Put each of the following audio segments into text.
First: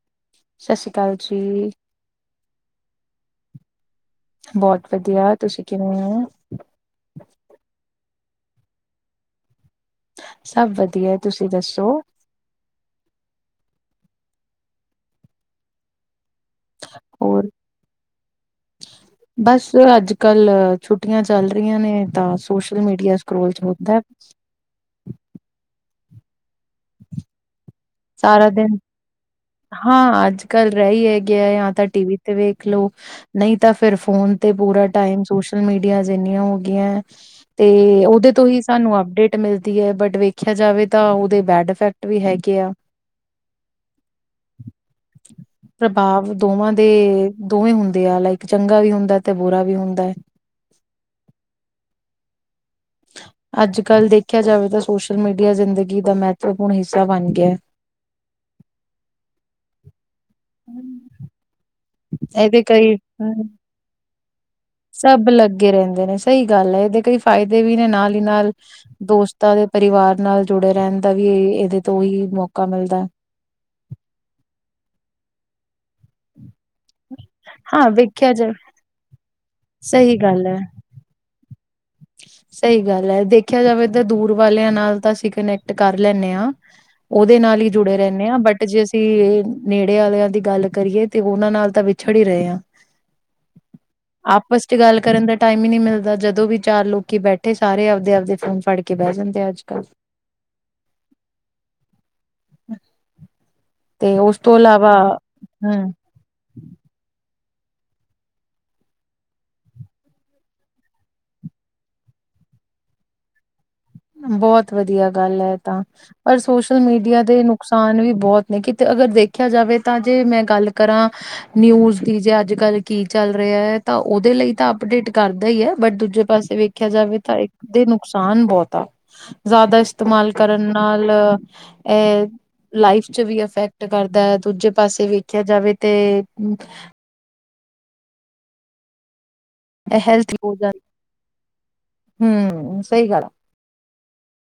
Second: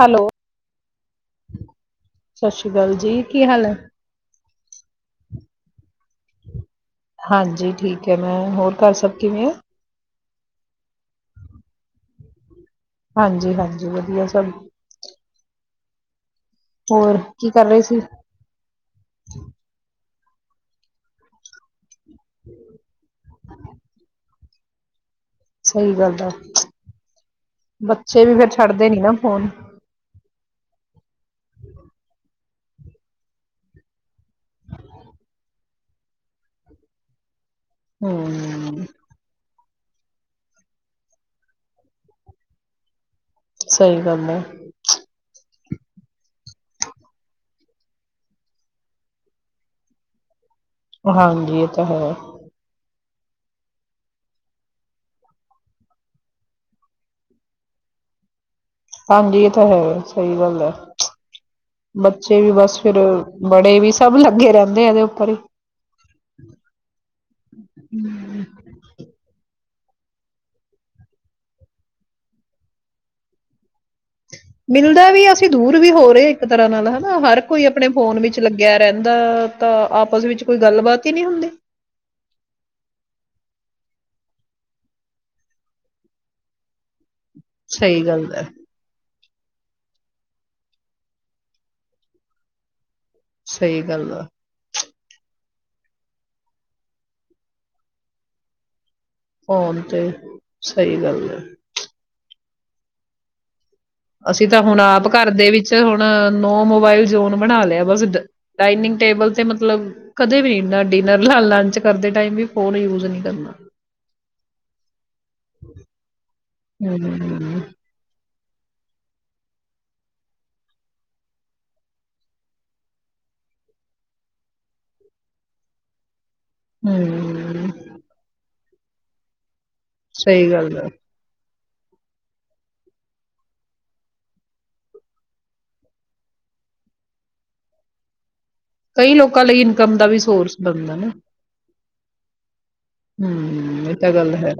Hello ਸਤਿ ਸ਼੍ਰੀ ਅਕਾਲ ਜੀ, ਸਤਿ ਸ੍ਰੀ ਅਕਾਲ ਜੀ। ਕੀ ਹਾਲ ਹੈ? ਬਹੁਤ ਵਧੀਆ, ਤੁਸੀਂ ਕਿਵੇਂ ਹੋ? ਕਿਵੇਂ ਮੈਂ ਹੋਰ ਘਰ ਸਭ ਕਿਵੇਂ ਆ? ਸਭ ਵਧੀਆ ਤੁਸੀਂ ਦੱਸੋ? ਹਾਂਜੀ-ਹਾਂਜੀ, ਵਧੀਆ ਸਭ। ਹੋਰ ਕੀ ਕਰ ਰਹੇ ਸੀ? ਬਸ ਅੱਜ ਕੱਲ ਛੁੱਟੀਆਂ ਚੱਲ ਰਹੀਆਂ ਨੇ। ਤਾਂ ਸੋਸ਼ਲ ਮੀਡੀਆ ਸਕਰੋਲ ਚ ਹੁੰਤਾ। ਕੀ ਕਰਦਾ। [unintelligible] ਬੱਚੇ ਵੀ ਸਾਰਾ ਫੇਰ ਦਿਨ ਛੱਡਦੇ ਨੀ ਨਾ ਫੋਨ। ਹਾਂ ਅੱਜ ਕੱਲ ਰਹੀ ਹੈ। ਗਿਆ ਜਾਂ ਤਾਂ ਟੀ ਵੀ ਤੇ ਵੇਖ। ਦੇਖਲੋ ਨਹੀਂ, ਤਾਂ ਫੇਰ ਫੋਨ ਤੇ ਪੂਰਾ ਟਾਈਮ ਸੋਸ਼ਲ ਮੀਡੀਆ ਅੱਜ ਇੰਨੀਆਂ ਹੋਗਿਆ। ਤੇ ਉਹਦੇ ਤੋਂ ਹੀ ਹੂੰ, ਸਾਨੂੰ ਅਪਡੇਟ ਮਿਲ। ਮਿਲਦੀ ਹੈ ਬਟ ਵੇਖਿਆ ਜਾਵੇ ਤਾਂ ਉਹਦੇ ਬੈਡ ਇਫੈਕਟ ਵੀ ਹੈਗੇ ਆ। ਸਹੀ ਗੱਲ ਹੈ। ਪ੍ਰਭਾਵ ਦੋਵਾਂ ਦੇ ਦੋਵੇਂ ਹੁੰਦੇ ਆ ਲਾਈਕ ਚੰਗਾ ਵੀ ਹੁੰਦਾ ਤੇ ਬੁਰਾ ਵੀ ਹੁੰਦਾ ਹੈ। ਹਾਂਜੀ ਇਹ ਤਾਂ ਹੈ। ਅੱਜ ਕੱਲ੍ਹ ਦੇਖਿਆ ਜਾਵੇ ਤਾਂ ਸੋਸ਼ਲ ਮੀਡੀਆ ਜ਼ਿੰਦਗੀ ਦਾ ਮਹੱਤਵਪੂਰਨ ਹਿੱਸਾ ਬਣ ਗਿਆ। ਹਾਂਜੀ ਇਹ ਤਾਂ ਹੈ ਸਹੀ ਗੱਲ ਹੈ। ਬੱਚੇ ਵੀ ਇਹਦੇ ਬਸ ਫੇਰ, ਕਈ ਬੜੇ ਵੀ ਸਭ ਲੱਗੇ ਰਹਿੰਦੇ ਆ ਇਹਦੇ ਸਭ ਉੱਪਰ ਹੀ। ਲੱਗੇ ਰਹਿੰਦੇ ਨੇ ਸਹੀ ਗੱਲ ਹੈ ਇਹਦੇ ਕਈ ਫਾਇਦੇ ਵੀ ਨੇ ਨਾਲ ਹੀ ਨਾਲ ਦੋਸਤਾਂ ਸਾਰੇ ਪਰਿਵਾਰ ਨਾਲ ਜੁੜੇ ਰਹਿਣ ਦਾ ਵੀ ਇਹਦੇ ਤੋਂ ਹੀ ਮੌਕਾ ਮਿਲਦਾ ਹੈ। ਮਿਲਦਾ ਵੀ ਅਸੀਂ ਦੂਰ [unintelligible] ਵੀ ਹੋ ਰਹੇ ਇੱਕ ਤਰ੍ਹਾਂ ਨਾਲ ਹਨਾ, ਹਰ ਕੋਈ ਆਪਣੇ ਹਾਂ ਫੋਨ ਵੇਖਿਆ ਵਿੱਚ ਜਾਵੇ ਲੱਗਿਆ ਰਹਿੰਦਾ। ਤਾਂ ਸਹੀ ਆਪਸ ਵਿੱਚ ਗੱਲ ਹੈ। ਕੋਈ ਗੱਲਬਾਤ ਹੀ ਹੁੰਦੀ ਸਹੀ ਗੱਲ ਹੈ ਦੇਖਿਆ ਜਾਵੇ ਤਾਂ ਦੂਰ ਵਾਲਿਆਂ ਨਾਲ ਤਾਂ ਅਸੀਂ ਕਨੈਕਟ ਕਰ ਲੈਦੇ ਹਾਂ। ਉਹਦੇ ਨਾਲ ਹੀ ਜੁੜੇ ਸਹੀ ਰਹਿੰਦੇ ਗੱਲ ਹਾਂ, ਹੈ, ਬਟ ਜੇ ਅਸੀਂ ਨੇੜੇ ਵਾਲਿਆਂ ਦੀ ਗੱਲ ਕਰੀਏ ਤੇ ਉਹਨਾਂ ਨਾਲ ਤਾਂ ਵਿਛੜ ਹੀ ਰਹੇ ਹਾਂ ਸਹੀ ਗੱਲ ਆ ਆਪਸ ਚ ਗੱਲ ਕਰਨ ਦਾ ਟਾਈਮ ਹੀ ਨਹੀਂ ਮਿਲਦਾ ਜਦੋਂ ਵੀ ਚਾਰ ਲੋਕੀ ਬੈਠੇ ਸਾਰੇ ਆਪਦੇ ਆਪਦੇ ਫੋਨ ਫੜ ਕੇ ਬਹਿ ਜਾਂਦੇ ਅੱਜ ਫੋਨ ਕੱਲ ਤੇ ਸਹੀ ਗੱਲ ਹੈ। [unintelligible] ਤੇ ਉਸ ਅਸੀਂ ਤੋਂ ਤਾਂ ਹੁਣ ਇਲਾਵਾ ਆਪ ਘਰ ਦੇ ਵਿੱਚ ਹਮ ਹੁਣ ਨੋ ਮੋਬਾਇਲ ਜੋਨ ਬਣਾ ਲਿਆ ਬਸ, ਡਾਇਨਿੰਗ ਟੇਬਲ ਤੇ ਮਤਲਬ ਕਦੇ ਵੀ ਨਾ ਡਿਨਰ, ਨਾ ਲੰਚ ਕਰਦੇ ਟਾਈਮ ਵੀ ਫੋਨ ਯੂਜ ਨਹੀਂ ਕਰਨਾ। ਬਹੁਤ ਵਧੀਆ। ਗੱਲ ਹੈ ਤਾਂ ਪਰ ਸੋਸ਼ਲ ਮੀਡੀਆ ਦੇ ਹੂੰ ਨੁਕਸਾਨ ਵੀ ਬਹੁਤ ਨਹੀਂ ਕਿਤੇ ਅਗਰ ਦੇਖਿਆ ਜਾਵੇ ਤਾਂ ਜੇ ਮੈਂ ਗੱਲ ਕਰਾਂ ਨਿਊਜ ਦੀ ਜੇ ਅੱਜ ਕੱਲ ਕੀ ਚੱਲ ਰਿਹਾ ਹੈ ਤਾਂ ਉਹਦੇ ਲਈ ਤਾਂ ਅਪਡੇਟ ਕਰਦਾ ਹੀ ਹੈ, ਬਟ ਦੂਜੇ ਪਾਸੇ ਤੇ ਵੇਖਿਆ ਜਾਵੇ ਤਾਂ ਇੱਕ ਹੂੰ ਤੇ ਨੁਕਸਾਨ ਬਹੁਤ ਨੇ। [unintelligible] ਜ਼ਿਆਦਾ ਇਸਤੇਮਾਲ ਸਹੀ ਕਰਨ ਗੱਲ ਆ ਨਾਲ ਏ ਲਾਈਫ ਚ ਵੀ ਇਫੈਕਟ ਕਰਦਾ ਹੈ, ਦੂਜੇ ਪਾਸੇ ਵੇਖਿਆ ਜਾਵੇ ਤੇ ਕਈ ਲੋਕ ਲੋਕਾਂ ਲਈ ਇਨਕਮ ਦਾ ਵੀ ਸੋਰਸ ਬਣਦਾ ਨਾ। ਹੂੰ। ਹੂੰ ਸਹੀ ਗੱਲ ਹੈ।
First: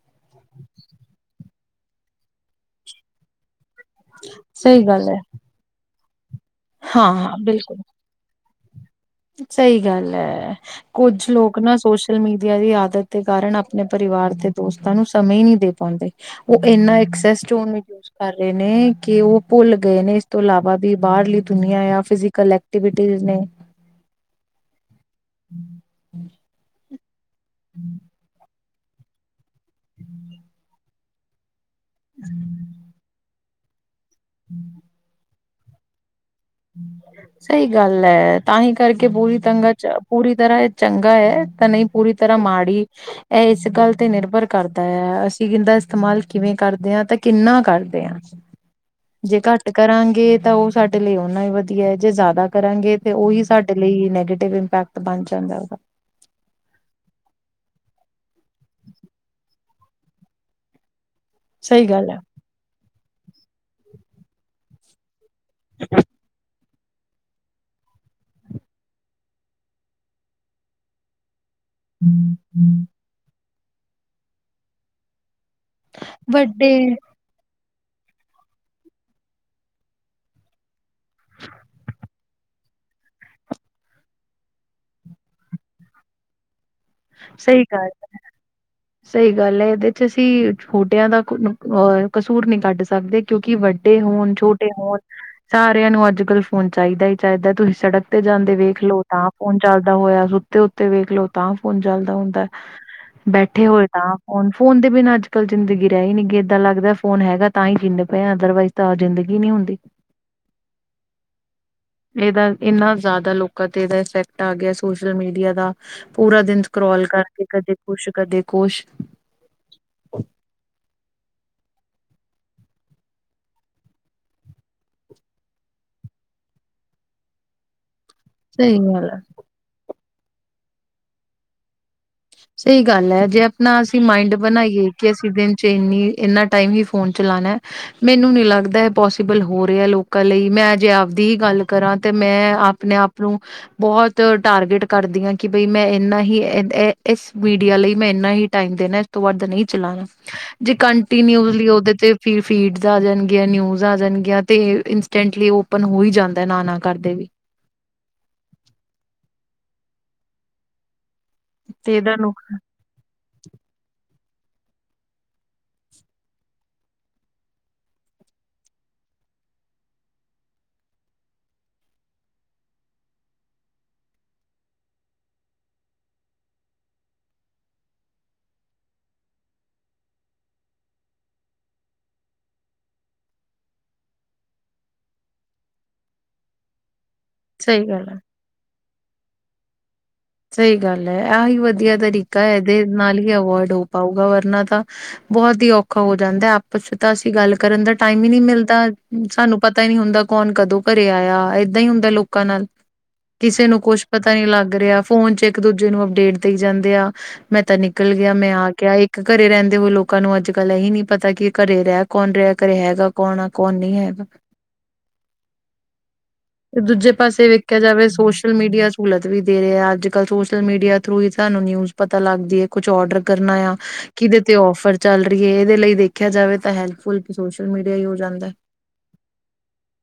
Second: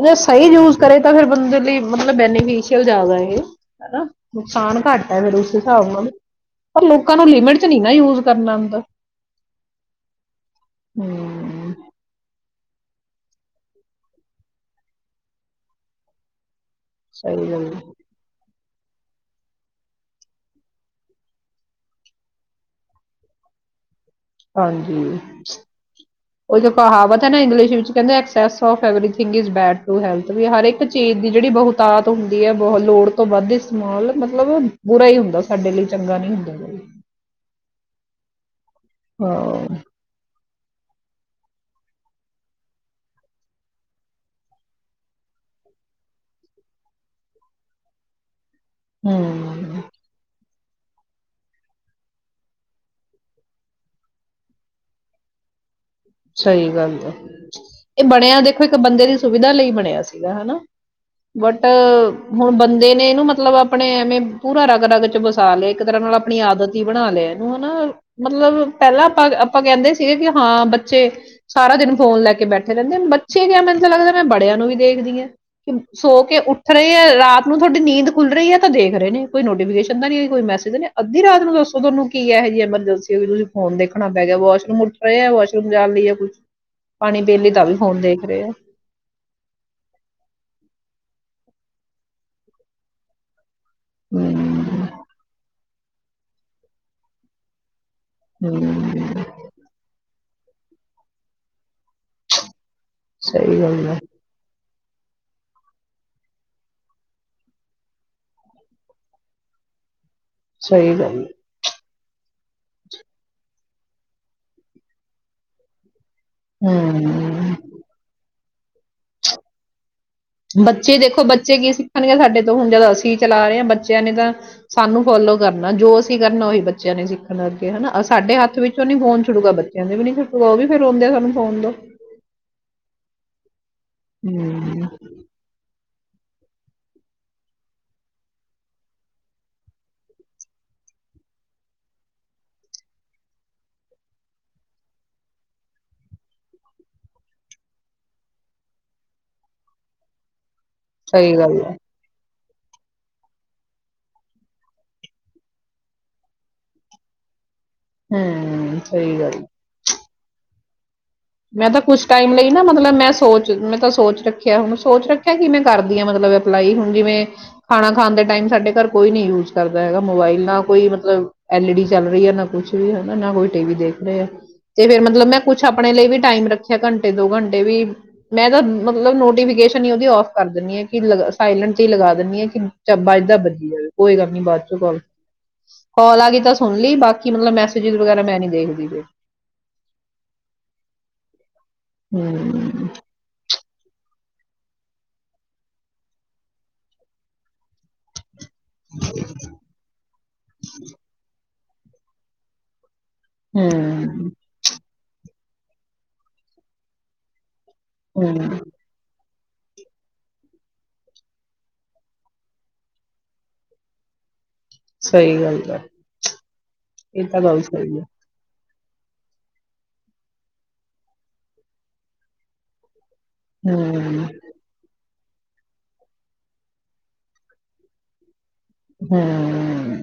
ਅਗਰ ਸਹੀ ਯੂਜ ਕਰੇ ਤਾਂ ਫਿਰ ਬੰਦੇ ਲਈ ਮਤਲਬ ਬੈਨੀਫਿਸ਼ੀਅਲ ਜ਼ਿਆਦਾ ਇਹ। ਹਨਾ, ਨੁਕਸਾਨ ਸਹੀ ਗੱਲ ਘੱਟ ਹੈ, ਫੇਰ ਉਸ ਹਿਸਾਬ ਨਾਲ ਪਰ ਹਾਂ ਲੋਕਾਂ ਨੂੰ ਹਾਂ ਲਿਮਿਟ ਚ ਬਿਲਕੁਲ ਨਹੀਂ ਨਾ ਯੂਜ ਕਰਨਾ। [unintelligible] ਸਹੀ ਗੱਲ ਹੈ ਕੁੱਝ ਲੋਕ ਹਮ ਨਾ ਸੋਸ਼ਲ ਮੀਡੀਆ ਦੀ। ਆਦਤ ਦੇ ਕਾਰਨ ਆਪਣੇ ਪਰਿਵਾਰ ਤੇ ਦੋਸਤਾਂ ਨੂੰ ਸਮੇ ਨਹੀਂ ਦੇ ਪਾਉਂਦੇ। ਉਹ ਇੰਨਾ ਸਹੀ ਐਕਸੈਸਡ ਗੱਲ ਹੈ। ਯੂਜ ਕਰ। ਨੇ ਕਿ ਉਹ ਭੁੱਲ ਗਏ ਨੇ ਇਸ ਤੋਂ ਇਲਾਵਾ ਵੀ ਬਾਹਰਲੀ ਦੁਨੀਆਂ ਆ ਪੀਸੀ ਕਲਰ ਐਕਟੀਵਿਟੀ ਨੇ। ਹਾਂਜੀ। ਉਹ। ਕਹਾਵਤ। ਇੰਗਲਿਸ਼ ਵਿੱਚ ਕਹਿੰਦੇ excess. Of everything is bad to health ਵੀ ਹਰ ਇੱਕ ਚੀਜ਼ ਦੀ ਜਿਹੜੀ ਬਹੁਤ। ਤਾਤ ਹੁੰਦੀ ਹੈ ਬਹੁਤ ਲੋੜ ਤੋਂ ਵੱਧ। [inaudible] ਮਤਲਬ ਬੁਰਾ ਹੀ ਹੁੰਦਾ ਸੀ। ਸਾਡੇ ਲਈ ਚੰਗਾ ਨਹੀਂ। ਕੋਈ ਸਹੀ ਗੱਲ ਹੈ। ਤਾਂ ਹੀ ਕਰਕੇ ਪੂਰੀ ਤੰਗ ਹਾਂ ਚ ਪੂਰੀ ਤਰ੍ਹਾਂ। ਚੰਗਾ ਹੈ ਤਾਂ ਨਹੀਂ ਪੂਰੀ ਤਰ੍ਹਾਂ ਮਾੜੀ ਇਹ ਇਸ ਗੱਲ ਤੇ ਨਿਰਭਰ ਕਰਦਾ ਹੈ ਅਸੀਂ ਇਹਦਾ ਇਸਤੇਮਾਲ ਕਿਵੇਂ ਕਰਦੇ ਹਾਂ ਤੇ ਕਿੰਨਾ ਕਰਦੇ ਹਾਂ। ਜੇ ਘੱਟ ਹਮ ਕਰਾਂਗੇ ਤਾਂ ਉਸ। ਤੁਹਾਡੇ ਲਈ। ਐਨਾ ਹੀ ਵਧੀਆ ਜੇ ਜ਼ਿਆਦਾ ਕਰਾਂਗੇ ਤੇ ਉਹੀ ਸਾਡੇ ਲਈ ਨੈਗੇਟਿਵ ਇੰਪੈਕਟ ਬਣ ਜਾਂਦਾ ਉਹਦਾ। ਸਹੀ ਗੱਲ ਇਹ ਬਣਿਆ ਦੇਖੋ ਇੱਕ ਬੰਦੇ ਦੀ ਸੁਵਿਧਾ ਲਈ ਬਣਿਆ ਸੀਗਾ ਹਨਾ। ਬਟ ਸਹੀ ਗੱਲ ਹੈ ਹੁਣ ਬੰਦੇ ਨੇ। ਨੂੰ ਮਤਲਬ ਆਪਣੇ ਐਵੇਂ ਪੂਰਾ ਰਗ ਰਗ ਚ। ਸਾਲ ਇੱਕ ਤਰ੍ਹਾਂ ਨਾਲ ਆਪਣੀ ਆਦਤ। ਬਣਾ ਲਿਆ ਇਹਨੂੰ ਹਨਾ ਮਤਲਬ ਪਹਿਲਾਂ ਆਪਾਂ ਆਪਾਂ ਕਹਿੰਦੇ ਸੀਗੇ ਕਿ ਹਾਂ ਬ। ਬੱਚੇ। ਸਾਰਾ ਦਿਨ ਫੋਨ ਲੈ ਕੇ ਬੈਠੇ ਰਹਿੰਦੇ ਬੱਚੇ। ਠੀਕ ਮੈਨੂੰ ਤਾਂ ਲੱਗਦਾ ਮੈਂ ਬੜਿਆਂ ਨੂੰ ਵੀ ਦੇਖਦੀ ਹਾਂ। ਸੋ ਕੇ ਉੱਠ ਵੱਡੇ ਰਹੇ ਹੈ ਰਾਤ ਨੂੰ। ਤੁਹਾਡੀ ਨੀਂਦ ਖੁੱਲ ਰਹੀ ਹੈ ਤਾਂ ਦੇਖ ਰਹੇ ਨੇ ਕੋਈ ਨੋਟੀਫਿਕੇਸ਼ਨ ਦਾ ਨੀ ਕੋਈ ਮੈਸੇਜ ਨੇ ਅੱਧੀ ਰਾਤ ਨੂੰ ਦੱਸੋ ਤੁਹਾਨੂੰ ਕੀ ਇਹੋ ਜਹੀ ਐਮਰਜੈਂਸੀ ਹੋਈ ਤੁਸੀਂ ਫੋਨ ਦੇਖਣਾ ਪੈ ਗਿਆ ਵਾਸ਼ਰੂਮ ਉੱਠ ਰਹਾ ਵਾਸ਼ ਰੂਮ ਜਾਣ ਲਈ ਆ ਕੁਛ। ਪਾਣੀ ਬੇਲੀ ਦਾ ਸਹੀ ਵੀ ਹੋਣ ਗੱਲ ਦੇਖ ਰਹੇ ਆ। ਸਹੀ ਗੱਲ ਹੈ ਇਹਦੇ ਚ ਅਸੀਂ ਛੋਟਿਆਂ ਦਾ। [inaudible] ਕਸੂਰ ਨਹੀਂ ਕੱਢ ਸਕਦੇ ਕਿਉਂਕਿ ਵੱਡੇ। ਵੱਡੇ ਹੋਣ ਹਮ ਛੋਟੇ ਹੋਣ ਸਾਰਿਆਂ ਨੂੰ ਅੱਜ ਕੱਲ ਫੋਨ ਚਾਹੀਦਾ ਹੀ ਚਾਹੀਦਾ ਤੁਸੀਂ ਸੜਕ ਤੇ ਜਾਂਦੇ ਵੇਖ ਲਓ ਹਮ ਤਾਂ ਫੋਨ ਚੱਲਦਾ ਹੋਇਆ ਤੇ ਉੱਤੇ ਵੇਖਲੋ ਤਾਂ ਫਣ ਚਲਦਾ ਹੁੰਦਾ ਬੈਠ ਸਹੀ ਕੱਠੇ ਗੱਲ ਹੋਏ ਹੈ, ਤਾਂ ਫੋਨ ਫੋਨ ਦੇ ਬਿਨਾਂ ਅੱਜ ਕੱਲ੍ਹ ਜ਼ਿੰਦਗੀ ਰਹਿ ਹੀ ਨੀ ਗਈ ਏਦਾਂ ਲੱਗਦਾ ਫੋਨ ਹੈਗਾ ਤਾਂ ਹੀ ਜੀਨੇ ਪਏ ਅਦਰਵਾਈਜ਼ ਤਾਂ ਜ਼ਿੰਦਗੀ ਨਹੀਂ ਹੁੰਦੀ ਸਹੀ ਗੱਲ ਇਹਦਾ ਇਨਾ ਜ਼ਿਆਦਾ ਲੋਕਾਂ ਤੇ ਇਹਦਾ ਇਫੈਕਟ ਆ ਗਿਆ ਸੋਸ਼ਲ ਮੀਡੀਆ ਦਾ ਪੂਰਾ ਦਿਨ ਸਕਰੋਲ ਕਰਕੇ ਹਮ, ਕਦੇ ਕੁਛ ਕਦੇ ਖੁਸ਼ ਬੱਚੇ ਦੇਖੋ ਬੱਚੇ ਕੀ ਸਿੱਖਣਗੇ ਸਾਡੇ ਤੋਂ ਹੁਣ ਜਦ ਅਸੀਂ ਚਲਾ ਰਹੇ ਹਾਂ ਬੱਚਿਆਂ ਨੇ ਤਾਂ ਸਾਨੂੰ ਫੋਲੋ ਕਰਨਾ ਜੋ ਅਸੀਂ ਕਰਨਾ ਉਹੀ ਬੱਚਿਆਂ ਨੇ ਸਿੱਖਨਾ ਅੱਗੇ ਹਨਾ ਸਾਡੇ ਹੱਥ ਸਹੀ ਵਿੱਚ ਉਹ ਨੀ ਗੱਲ ਫੋਨ ਛੁਡੂਗਾ ਬੱਚਿਆਂ ਦੇ ਵੀ ਨੀ ਉਹ ਵੀ ਫੇਰ ਰੋਂਦੇ ਆ ਸਾਨੂੰ ਫੋਨ ਦੋ ਸਹੀ ਗੱਲ ਹੈ ਜੇ ਨਾ ਅਸੀਂ ਮਾਇੰਡ ਹਮ, ਬਣਾਈਏ ਕਿ ਅਸੀਂ ਦਿਨ ਚ ਇੰਨੀ ਇਨਾ ਟਾਈਮ ਹੀ ਫੋਨ ਚਲਾਉਣਾ ਮੈਨੂੰ ਨੀ ਲੱਗਦਾ ਇਹ ਪੋਸੀਬਲ ਹੋ ਰਿਹਾ ਲੋਕਾਂ ਲਈ ਮੈਂ ਜੇ ਆਪਦੀ ਹੀ ਗੱਲ ਕਰਾਂ ਤੇ ਮੈਂ ਆਪਣੇ ਆਪ ਨੂੰ ਬਹੁਤ ਟਾਰਗੇਟ ਕਰਦੀ ਹਾਂ ਕਿ ਬਈ ਮੈਂ ਇਨਾ ਹੀ ਇਸ ਮੀਡੀਆ ਲਈ ਮੈਂ ਇੰਨਾ ਹੀ ਟਾਈਮ ਦੇਣਾ ਇਸ ਤੋਂ ਬਾਅਦ ਨਹੀਂ ਚਲਾਣਾ ਜੇ ਸਹੀ ਗੱਲ ਕੰਟੀਨਿਊਸਲੀ ਹੈ। ਉਹਦੇ ਤੇ ਫਿਰ ਫੀਡਸ ਆ ਜਾਣਗੇ ਨਿਊਜ ਆ ਜਾਣਗੇ ਤੇ ਇੰਨਸਟਨਟਲੀ ਓਪਨ ਹੋਈ ਜਾਂਦਾ ਨਾ ਨਾ ਕਰਦੇ ਵੀ ਹੂੰ ਸਹੀ ਗੱਲ ਮੈਂ ਤਾਂ ਤੇ ਕੁਛ ਇਹਦਾ ਟਾਈਮ ਨੁਕ ਲਈ ਨਾ ਮਤਲਬ ਮੈਂ ਸੋਚ ਮੈਂ ਤਾਂ ਸੋਚ ਰੱਖ ਕਿਆ ਹੁਣ ਸੋਚ ਰੱਖਿਆ ਕਿ ਮੈਂ ਕਰਦੀ ਹਾਂ ਮਤਲਬ ਅਪਲਾਈ ਹੁਣ ਜਿਵੇਂ ਖਾਣਾ ਖਾਣ ਦੇ ਟਾਈਮ ਸਾਡੇ ਘਰ ਕੋਈ ਨੀ ਯੂਜ ਕਰਦਾ ਹੈਗਾ ਮੋਬਾਈਲ ਨਾ ਕੋਈ ਮਤਲਬ ਐਲ ਈ ਡੀ ਚੱਲ ਰਹੀ ਹੈ ਨਾ ਕੁਛ ਵੀ ਹਨਾ ਨਾ ਕੋਈ ਟੀ ਵੀ ਦੇਖ ਰਹਾ ਆ ਤੇ ਫੇਰ ਮਤਲਬ ਮੈਂ ਕੁਛ ਆਪਣੇ ਲਈ ਵੀ ਟਾਈਮ ਰੱਖਿਆ ਘੰਟੇ ਦੋ ਘੰਟੇ ਵੀ ਮੈਂ ਤਾਂ ਮਤਲਬ ਨੋਟੀਫਿਕੇਸ਼ਨ ਹੀ ਉਹਦੀ ਔਫ ਕਰ ਦਿੰਦੀ ਆ ਕਿ ਸਾਇਲੈਂਟ ਹੀ ਲਗਾ ਦਿੰਦੀ ਆ ਕਿ ਬਜਦਾ ਬੱਜੀ ਜਾਵੇ ਕੋਈ ਗੱਲ ਨੀ ਬਾਅਦ ਚ ਕਾਲ ਆ ਗਈ ਤਾਂ ਸੁਣ ਲਈ ਬਾਕੀ ਕਿ ਮਤਲਬ ਸਹੀ ਮੈਸੇਜ ਗੱਲ ਹੈ ਵਗੈਰਾ ਮੈਂ ਨੀ ਦੇਖਦੀ ਸਹੀ ਗੱਲ ਹੈ ਆਹੀ ਵਧੀਆ ਤਰੀਕਾ ਇਹਦੇ ਹੂੰ ਨਾਲ ਹੀ ਅਵੋਇਡ ਹੋ ਪਾਊਗਾ ਵਰਨਾ ਤਾਂ ਬਹੁਤ ਹੀ ਔਖਾ ਹੋ ਜਾਂਦਾ ਆਪਸ ਚ ਤਾਂ ਅਸੀਂ ਗੱਲ ਕਰਨ ਦਾ ਟਾਈਮ ਹੀ ਨਹੀਂ ਮਿਲਦਾ ਤਾਂ ਸਾਨੂੰ ਪਤਾ ਹੀ ਨੀ ਹੁੰਦਾ ਕੌਣ ਕਦੋਂ ਘਰੇ ਆਇਆ ਨਹੀ ਹੁੰਦਾ ਲੋਕਾਂ ਨਾਲ ਕਿਸੇ ਨੂੰ ਕੁੱਛ ਹੂੰ ਪਤਾ ਨੀ ਲੱਗ ਰਿਹਾ ਫੋਨ ਚ ਇੱਕ ਦੂਜੇ ਨੂੰ ਅਪਡੇਟ ਦੇ ਜਾਂਦੇ ਆ ਮੈਂ ਤਾਂ ਨਿਕਲ ਗਿਆ ਮੈਂ ਹੂੰ ਆ ਗਿਆ ਇੱਕ ਘਰੇ ਰਹਿੰਦੇ ਹੋਏ ਲੋਕਾਂ ਨੂੰ ਅੱਜ ਕੱਲ ਇਹੀ ਨਹੀਂ। ਪਤਾ ਕਿ ਘਰੇ ਰਹਿ ਕੌਣ ਰਿਹਾ ਘਰੇ ਹੈਗਾ ਕੌਣ ਆ ਕੌਣ ਨਹੀਂ ਹੈਗਾ ਸਹੀ ਗੱਲ ਹੈ, ਤੇ ਦੂਜੇ ਇਹ ਤਾਂ ਪਾਸੇ ਗੱਲ ਵੇਖਿਆ ਸਹੀ ਹੈ, ਜਾਵੇ ਸੋਸ਼ਲ ਮੀਡੀਆ ਸਹੂਲਤ ਵੀ ਦੇ ਰਿਹਾ। ਅੱਜ ਕੱਲ੍ਹ ਸੋਸ਼ਲ ਮੀਡੀਆ ਥਰੂ ਹੀ ਸਾਨੂੰ ਨਿਊਜ਼ ਪਤਾ ਲੱਗਦੀਏ ਕੁਛ ਔਰਡਰ ਕਰਨਾ ਆ, ਹੂੰ। ਕਿਦੇ ਤੇ ਔਫਰ ਚੱਲ ਰਹੀ ਹੈ, ਇਹਦੇ ਲਈ ਦੇਖਿਆ ਜਾਵੇ ਤਾਂ ਹੈਲਪਫੁਲ ਸੋਸ਼ਲ ਮੀਡੀਆ ਹੀ ਹੋ ਜਾਂਦ ਏ। ਹਮ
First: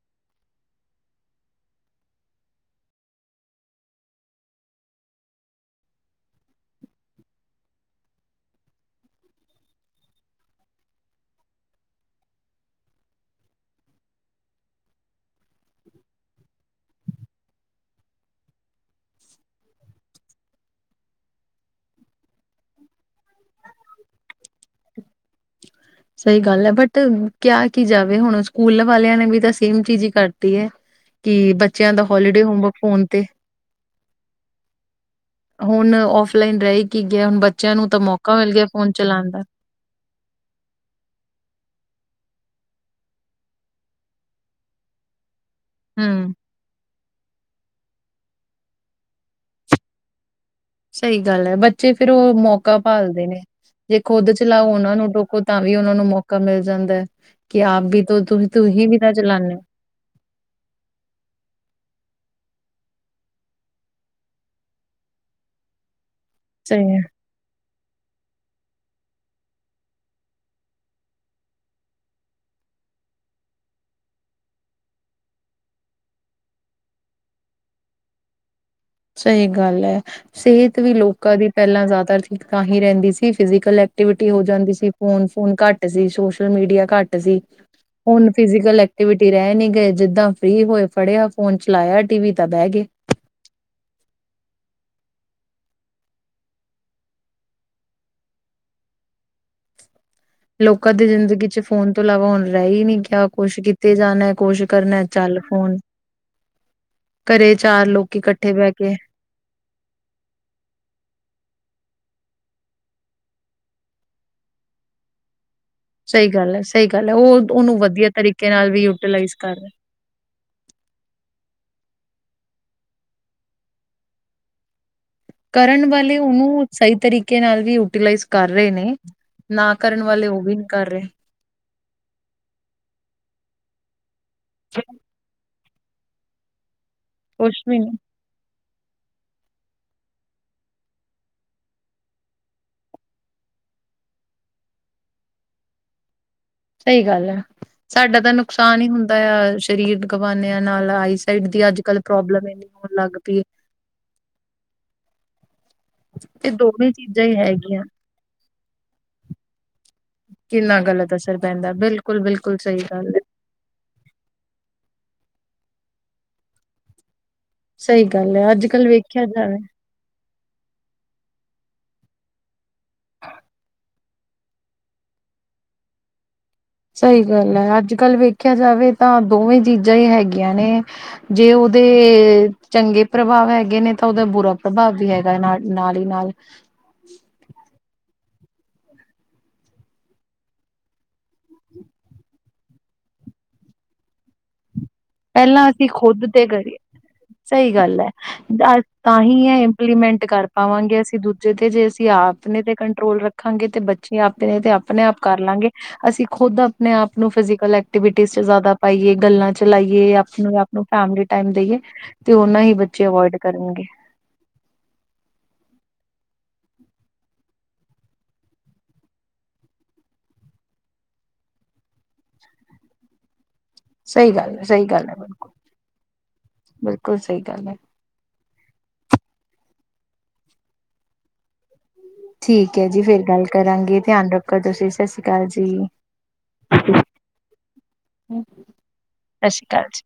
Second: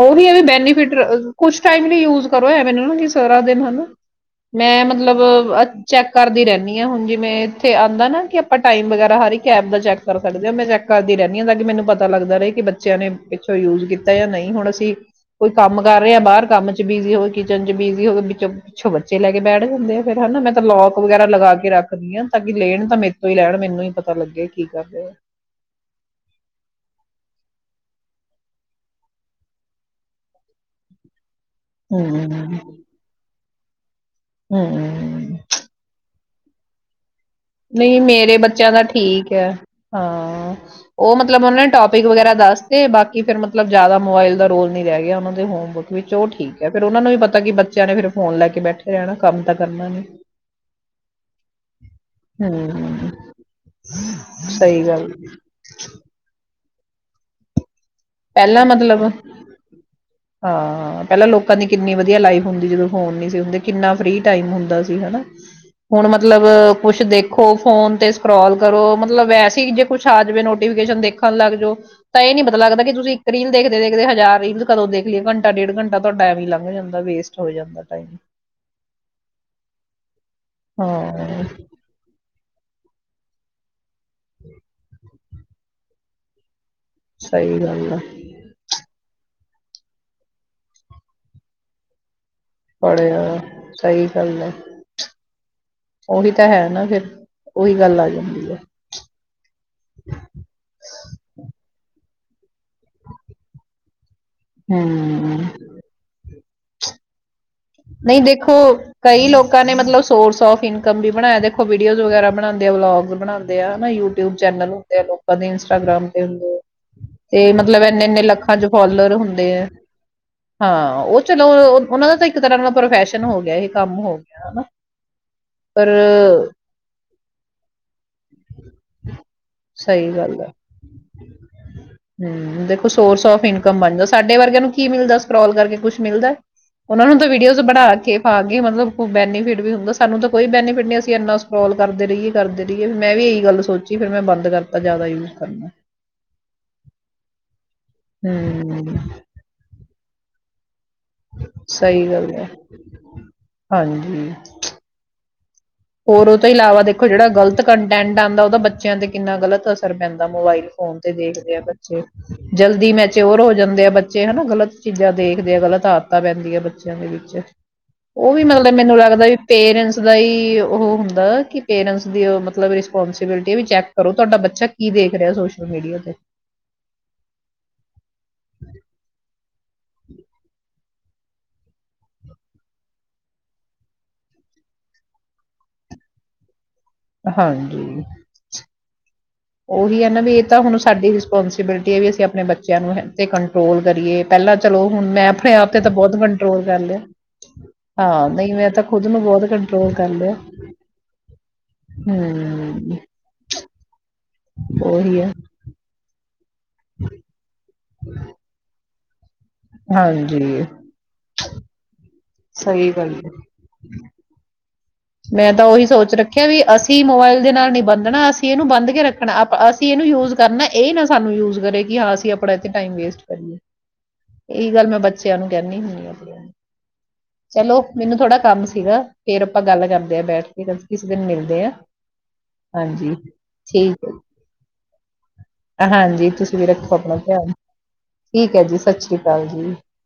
ਓਹੀ ਬੈਨੀਫਿਟ ਕੁਛ ਟਾਈਮ ਲਈ ਯੂਜ ਕਰੇ ਮੈਨੂੰ ਸਾਰ ਦਿਨਾ ਹੁਣ ਮੈਂ ਮਤਲਬ ਚੈਕ ਕਰਦੀ ਰਹਿੰਣੀਂ ਹ ਹੁਣ ਜਿਵੇ ਇਥੇ ਆਦਾ ਨਾ ਕਿ ਆਪਾ ਟਾਈਮ ਵਗੇਰਾ ਹਰ ਇਕ ਚੈਕ ਕਰ ਸਕਦੇ ਚੈ ਕਰਦੀ ਰਹਿਨੀ ਆ ਤਾਕਿ ਮੈਨੂੰ ਪਤਾ ਲਗਦਾ ਰਹੈ ਕਿ ਬਚੇ ਬੱਚਿਆਂ ਨੇ ਪਿੱਛੋਂ ਯੂਜ ਕੀਤਾ ਯਾ ਨਹੀਂ ਹੁਣ ਅਸੀਂ ਕੋਈ ਕੰਮ ਕਰ ਰਹੇ ਹਾਂ ਬਾਹਰ ਕੰਮ ਚ ਬਿਜ਼ੀ ਹੋਵੇ ਕਿਚਨ ਚ ਬਿਜੀ ਹੋਵੇ ਵਿੱਚ ਪਿੱਛੋਂ ਬੱਚੇ ਲੈ ਕੇ ਬੈਠ ਜਾਂਦੇ ਆ, ਫਿਰ ਹਨਾ ਮੈਂ ਤਾਂ ਲੋਕਕ ਵਗੈਰਾ ਲਗਾ ਕੇ ਰੱਖਦੀ ਹਾਂ ਤਾਂ ਕਿ ਲੈਣ ਤਾਂ ਮੇਰੇ ਤੋਂ ਹੀ ਲੈਣ ਮੈਨੂੰ ਹੀ ਪਤਾ ਲੱਗੇ ਕੀ ਕਰ ਰਹੇ। ਸਹੀ ਗੱਲ ਹੈ, ਬਟ ਕਿਆ ਕੀ ਜਾਵੇ ਹੁਣ ਸਕੂਲ ਵਾਲਿਆਂ ਨੇ ਵੀ ਤਾਂ ਸੇਮ ਚੀਜ਼ ਹੀ ਕਰਤੀ ਹੈ। ਕਿ ਬੱਚਿਆਂ ਦਾ ਹੋਲੀਡੇ ਹੋਮਵਰਕ ਫੋਨ ਤੇ ਹਮ ਹਮ ਹੁਣ ਓਫਲਾਈਨ ਰਹੇ ਕਿ ਨਹੀਂ ਮੇਰੇ ਬੱਚਿਆਂ ਦਾ ਚਲਾਉਣ ਠੀਕ ਦਾ ਹੈ, ਹਾਂ ਉਹ ਮਤਲਬ ਉਹਨੇ ਟੋਪ ਟੌਪਿਕ ਵਗੈਰਾ ਦੱਸ ਤੇ ਬਾਕਿ ਫਿਰ ਮਤਲਬ ਜ਼ਿਆਦਾ ਮੋਬਾਇਲ ਦਾ ਰੋਲ ਨੀ ਰਹਿ ਗਿਆ। ਉਹਨਾਂ ਦੇ ਹੋਮ ਵਿੱਚ -ਵਿੱਚ ਹਮ ਉਹ ਠੀਕ ਹੈ ਫਿਰ ਉਹਨਾਂ ਨੂੰ ਵੀ ਪਤਾ ਕਿ ਬੱਚਿਆਂ ਨੇ ਫਿਰ ਫੋਨ ਲੈ ਕੇ ਬੈਠੇ ਰਹਿਣਾ ਕੰਮ ਤਾਂ ਕਰਨਾ ਣੀਂ ਸਹੀ ਗੱਲ ਹੈ। ਬੱਚੇ ਫੇਰ ਉਹ ਮੌਕਾ ਹਮ ਭਾਲਦੇ ਨੇ ਜੇ ਖੁੱਦ ਚਲਾਓ ਸਹੀ ਉਹਨਾ ਗੱਲ ਨੂੰ ਟੋਕੋ ਤਾਂ ਵੀ ਉਹਨਾਂ ਨੂੰ ਮੌਕਾ ਮਿਲ ਜਾਂਦਾ। ਕਿ ਆਪ ਬੀ ਪਹਿਲਾਂ ਮਤਲਬ ਹਾਂ ਪਹਿਲਾਂ ਲੋਕਾਂ ਦੀ ਕਿੰਨੀ ਵਧੀਆ ਲਾਈਫ ਹੁੰਦੀ ਜਦੋਂ ਫੋਨ ਨੀ ਸੀ ਹੁੰਦੇ ਕਿੰਨਾ ਫਰੀ ਟਾਈਮ ਹੁੰਦਾ ਸੀ ਹਨਾ ਹੁਣ ਮਤ ਮਤਲਬ ਸਹੀ ਹੈ ਕੁਛ ਦੇਖੋ ਫੋਨ ਤੇ ਸਕਰੋਲ ਕਰੋ ਮਤਲਬ ਵੈਸੇ ਹੀ ਜੇ ਕੁੱਛ ਆ ਜਾਵੇ ਨੋਟੀਫਿਕੇਸ਼ਨ ਦੇਖਣ ਲੱਗ ਜਾਓ ਤਾਂ ਇਹ ਨੀ ਪਤਾ ਲੱਗਦਾ ਕਿ ਤੁਸੀਂ ਇੱਕ ਰੀਲ ਦੇਖਦੇ, ਦੇਖਦੇ ਹਜ਼ਾਰ ਰੀਲ ਕਦੋਂ ਦੇਖ ਲਿਓ ਘੰਟਾ ਡੇਢ ਘੰਟਾ ਤੁਹਾਾ ਟਾਈਮ ਹੀ ਲੰਘ ਜਾਂਦਾ ਵੇਸਟ ਹੋ ਜਾਂਦਾ ਟਾਈਮ ਸਹੀ ਗੱਲ ਹੈ। ਸਿਹਤ ਵੀ ਲੋਕਾਂ ਹਾਂ ਦੀ ਪਹਿਲਾਂ ਜ਼ਿਆਦਾ ਠੀਕ ਤਾਂ ਹੀ ਰਹਿੰਦੀ ਸੀ ਫਿਜ਼ਕਲ ਐਕਟ ਐਕਵਿਟੀ ਹੋ ਜਾਂਦੀ ਸੀ। ਫੋਨ ਫੋਨ ਘੱਟ ਸੀ। ਸੋਸ਼ਲ ਮੀਡੀਆ ਘੱਟ ਸੀ, ਸਹੀ ਗੱਲ ਆ ਹੁਣ ਫਿਜ਼ਕਲ ਐਕਟੀਵਿਟੀ ਰਹਿ ਨਹੀਂ ਗਏ ਜਿੱਦਾਂ ਫ੍ਰਰੀ ਹੋਏ ਫੜਿਆ ਫੋਨ ਚਲਾਇਆ ਟੀ ਵੀ ਤੇ ਪੜਿਆ ਏ ਸਹੀ ਗੱਲ ਹੈ। ਉਹੀ ਤਾਂ ਹੈ ਨਾ ਫੇਰ ਉਹੀ ਗੱਲ ਆ ਜਾਂਦੀ ਹੈ। ਲੋਕਾਂ ਦੀ ਜ਼ਿੰਦਗੀ ਚ ਫੋਨ ਤੋਂ ਇਲਾਵਾ ਹੁਣ ਰਹਿ ਹੀ ਨੀ ਗਿਆ ਕੁਛ ਕੀਤੇ ਜਾਣੇ ਕੁਛ ਕਰਨਾ ਚੱਲ ਹਮ ਫੋਨ ਘਰੇ ਚਾਰ ਲੋਕੀ ਨਹੀਂ ਇਕੱਠੇ ਦੇਖੋ ਬਹਿ ਕੇ ਕਈ ਲੋਕਾਂ ਨੇ ਮਤਲਬ ਸੋਰਸ ਆਫ ਇਨਕਮ ਵੀ ਬਣਾਇਆ ਦੇਖੋ ਵੀਡੀਓਜ਼ ਵਗੈਰਾ ਬਣਾਉਂਦੇ ਆ ਵਲੋਗ ਬਣਾਉਂਦੇ ਆ ਹਨਾ ਯੂਟਿਊਬ ਚੈਨਲ ਹੁੰਦੇ ਆ ਲੋਕਾਂ ਦੇ ਇੰਸਟਾਗ੍ਰਾਮ ਤੇ ਸਹੀ ਗੱਲ ਹੁੰਦੇ ਹੈ, ਸਹੀ ਗੱਲ ਹੈ, ਉਹ ਤੇ ਉਹਨੂੰ ਮਤਲਬ ਇਨੇ ਵਧੀਆ ਇੰਨੇ ਤਰੀਕੇ ਲੱਖਾਂ ਚ ਨਾਲ ਵੀ ਫਲੋਰ ਯੂਟੀਲਾਈਜ਼ ਹੁੰਦੇ ਕਰ ਆ ਰਹੇ। ਹਾਂ ਉਹ ਚਲੋ ਉਹਨਾ ਦਾ ਤਾਂ ਇੱਕ ਤਰ੍ਹਾਂ ਦਾ ਪ੍ਰੋਫੈਸ਼ਨ ਹੋ ਗਿਆ ਇਹ ਕੰਮ ਹੋ ਗਿਆ ਹਨਾ। ਕਰਨ ਪਰ ਵਾਲੇ ਉਹਨੂੰ ਸਹੀ ਤਰੀਕੇ ਨਾਲ ਵੀ ਯੂਟੀਲਾਈਜ਼ ਕਰ ਰਹੇ ਨੇ ਨਾ ਕਰਨ ਸਹੀ ਵਾਲੇ ਗੱਲ ਹੈ ਉਹ ਵੀ ਨਹੀਂ ਕਰ ਰਹੇ ਹੂੰ ਦੇਖੋ ਸੋਰਸ ਆਫ ਇਨਕਮ ਬਣਦਾ ਸਾਡੇ ਵਰਗਿਆਂ ਨੂੰ ਕੀ ਮਿਲਦਾ ਸਕੋਲ ਕਰਕੇ ਕੁਛ ਮਿਲਦਾ ਉਹਨਾਂ ਨੂੰ ਤਾਂ ਵੀਡੀਓਜ਼ ਕੁਛ ਵੀ ਬਣਾ ਨੀ, ਕੇੇ ਪਾ ਮਤਲਬ ਬੈਨੀਫਿਟ ਵੀ ਹੁੰਦਾ ਸਾਨੂੰ ਤਾਂ ਕੋਈ ਬੈਨੀਫਿਟ ਨਹੀਂ ਅਸੀਂ ਇਨਾ ਸਕੋਲ ਕਰਦੇ ਰਹੀਏ ਕਰਦੇ ਰਹੀਏ ਫ ਮੈਂ ਵੀ ਇਹੀ ਗੱਲ ਸੋਚੀ ਫਿਰ ਮੈਂ ਬੰਦ ਕਰਤਾ ਜ਼ਿਆਦਾ ਯੂਜ ਕਰਨਾ ਸਹੀ ਗੱਲ ਹੈ ਸਾਡਾ ਤਾਂ ਨੁਕਸਾਨ ਹੀ ਹੂੰ, ਹੁੰਦਾ ਆ ਸਰੀਰ ਗਵਾਨੇ ਨਾਲ ਆਈਸਾਈਟ ਦੀ ਅੱਜ ਕਲ ਸਹੀ ਗੱਲ ਹੈ ਪ੍ਰੋਬਲਮ ਇਨੀ ਹੋਣ ਲੱਗ ਪਈ ਹਾਂਜੀ। ਹੋਰ ਉਹ ਤੋਂ ਇਹ ਇਲਾਵਾ ਦੋਵੇਂ ਦੇਖੋ ਚੀਜ਼ਾਂ ਜਿਹੜਾ ਹੀ ਗ਼ਲਤ ਹੈਗੀਆਂ। ਕੰਟੈਂਟ ਆਉਂਦਾ ਉਹਦਾ ਬੱਚਿਆਂ ਤੇ ਕਿੰਨਾ ਗ਼ਲਤ ਅਸਰ ਪੈਂਦਾ ਮੋਬਾਈਲ ਕਿੰਨਾ ਫੋਨ ਤੇ ਗ਼ਲਤ ਅਸਰ ਦੇਖਦੇ ਆ ਪੈਂਦਾ, ਬੱਚੇ ਬਿਲਕੁਲ-ਬਿਲਕੁਲ ਸਹੀ ਜਲਦੀ ਗੱਲ ਹੈ, ਮੈਚੌਰ ਹੋ ਜਾਂਦੇ ਆ ਬੱਚੇ ਹਨਾ ਗ਼ਲਤ ਚੀਜ਼ਾਂ ਦੇਖਦੇ ਆ ਗ਼ਲਤ ਆਦਤਾਂ ਪੈਂਦੀਆਂ ਬੱਚਿਆਂ ਦੇ ਵਿੱਚ ਸਹੀ ਉਹ ਗੱਲ ਵੀ ਹੈ, ਅੱਜ ਮਤਲਬ ਕੱਲ ਮੈਨੂੰ ਵੇਖਿਆ ਲੱਗਦਾ ਵੀ ਜਾਵੇ ਪੇਰੈਂਟਸ ਦਾ ਹੀ [unintelligible] ਉਹ ਹੁੰਦਾ ਕਿ ਪੇਰੈਂਟਸ ਦੀ ਮਤਲਬ ਰਿਸਪੋਂਸੀਬਿਲਟੀ ਵੀ ਚੈੱਕ ਕਰੋ ਤੁਹਾਡਾ ਬੱਚਾ ਕੀ ਦੇਖ ਰਿਹਾ ਸੋਸ਼ਲ ਮੀਡੀਆ ਤੇ ਸਹੀ ਗੱਲ ਹੈ ਅੱਜ ਕੱਲ੍ਹ ਵੇਖਿਆ ਜਾਵੇ ਤਾਂ ਦੋਵੇਂ ਚੀਜ਼ਾਂ ਹੀ ਹੈਗੀਆਂ ਨੇ। ਜੇ ਉਹਦੇ ਚੰਗੇ ਪ੍ਰਭਾਵ ਹੈਗੇ ਨੇ ਤਾਂ ਉਹਦਾ ਬੁਰਾ ਪ੍ਰਭਾਵ ਵੀ ਹੈਗਾ ਨਾਲ ਨਾਲ ਹੀ ਨਾਲ। ਹਾਂਜੀ। ਉਹੀ ਹੈ ਨਾ ਵੀ ਇਹ ਤਾਂ ਹੁਣ ਸਾਡੀ ਰਿਸਪੋਂਸੀਬਿਲਿਟੀ ਹੈ ਵੀ ਅਸੀਂ ਆਪਣੇ ਬੱਚਿਆਂ ਨੂੰ ਤੇ ਕੰਟਰੋਲ ਕਰੀਏ ਪਹਿਲਾਂ ਚਲੋ ਹੁਣ ਮੈਂ ਆਪਣੇ ਪਹਿਲਾਂ ਆਪ ਤੇ ਅਸੀਂ ਤਾਂ ਬਹੁਤ ਖੁਦ ਤੇ ਕੰਟਰੋਲ ਕਰੀਏ ਕਰ ਲਿਆ ਸਹੀ ਗੱਲ ਹੈ ਹਾਂ ਨਹੀਂ ਮੈਂ ਅ ਖੁਦ ਤਾਂ ਨੂੰ ਹੀ ਬਹੁਤ ਇਹ ਕੰਟਰੋਲ ਇੰਪਲੀਮੈਂਟ ਲਿਆ ਕਰ ਪਾਵਾਂਗੇ ਅਸੀਂ ਦੂਜੇ ਤੇ ਜੇ ਅਸੀਂ ਆਪ ਨੇ ਤੇ ਹੂੰ ਕੰਟਰੋਲ ਰੱਖਾਂਗੇ ਤੇ ਬੱਚੇ ਆਪ ਨੇ ਤੇ ਆਪਣੇ ਆਪ ਉਹੀ ਹੈ ਕਰ ਲਾਂਗੇ ਅਸੀਂ ਖੁਦ ਆਪਣੇ ਆਪ ਨੂੰ ਫਿਜ਼ਕਲ ਐਕਟੀਵਿਟੀ ਚ ਜ਼ਿਆਦਾ ਪਾਈਏ ਗੱਲਾਂ ਚ ਏ ਆਪ ਨੂੰ ਹਾਂਜੀ ਆਪ ਨੂੰ ਫੈਮਲੀ ਟਾਈਮ ਦੇਈਏ ਤੇ ਓਨਾਂ ਹੀ ਸਹੀ ਬੱਚੇ ਗੱਲ ਹੈ ਅਵੋਇਡ ਕਰਨਗੇ। ਮੈਂ ਤਾਂ ਉਹੀ ਸੋਚ ਰੱਖਿਆ ਵੀ ਅਸੀਂ ਮੋਬਾਇਲ ਦੇ ਨਾਲ ਨੀ ਬੰਦਣਾ ਅਸੀਂ ਇਹਨੂੰ ਬੰਦ ਕੇ ਰੱਖਣਾ ਅਸੀਂ ਇਹਨੂੰ ਯੂਜ ਕਰਨਾ ਇਹ ਨਾ ਸਾਨੂੰ ਯੂਜ ਕਰੇ ਕਿ ਹਾਂ ਅਸੀਂ ਆਪਣਾ ਇਥੇ ਟਾਈਮ ਵੇਸਟ ਕਰੀਏ। ਸਹੀ ਹੈ ਇਹੀ ਸਹੀ ਗੱਲ ਮੈਂ ਹੈ ਬੱਚਿਆਂ ਨੂੰ ਕਹਿੰਦੀ ਹੁੰਦੀ ਹਾ ਆਪਣੇ ਨੂੰ ਬਿਲਕੁਲ ਸਹੀ ਗੱਲ ਹੈ। ਚਲੋ ਮੈਨੂੰ ਥੋੜ੍ਹਾ ਕੰਮ ਸੀਗਾ ਫੇਰ ਆਪਾਂ ਗੱਲ ਕਰਦੇ ਆ ਬੈਠ ਕੇ ਕਿਸੇ ਦਿਨ ਮਿਲਦੇ ਆ ਠੀਕ ਹੈ ਜੀ ਹਾਂਜੀ ਫੇਰ ਗੱਲ ਕਰਾਂਗੇ ਠੀਕ ਹੈ ਜੀ। ਧਿਆਨ ਰੱਖੋ ਤੁਸੀਂ ਸਤਿ ਸ੍ਰੀ ਅਕਾਲ ਜੀ ਹਾਂਜੀ ਤੁਸੀਂ ਵੀ ਰੱਖੋ ਆਪਣਾ ਧਿਆਨ ਠੀਕ ਹੈ ਜੀ ਸ਼੍ਰੀ ਸਤਿ ਸ੍ਰੀ ਅਕਾਲ ਜੀ।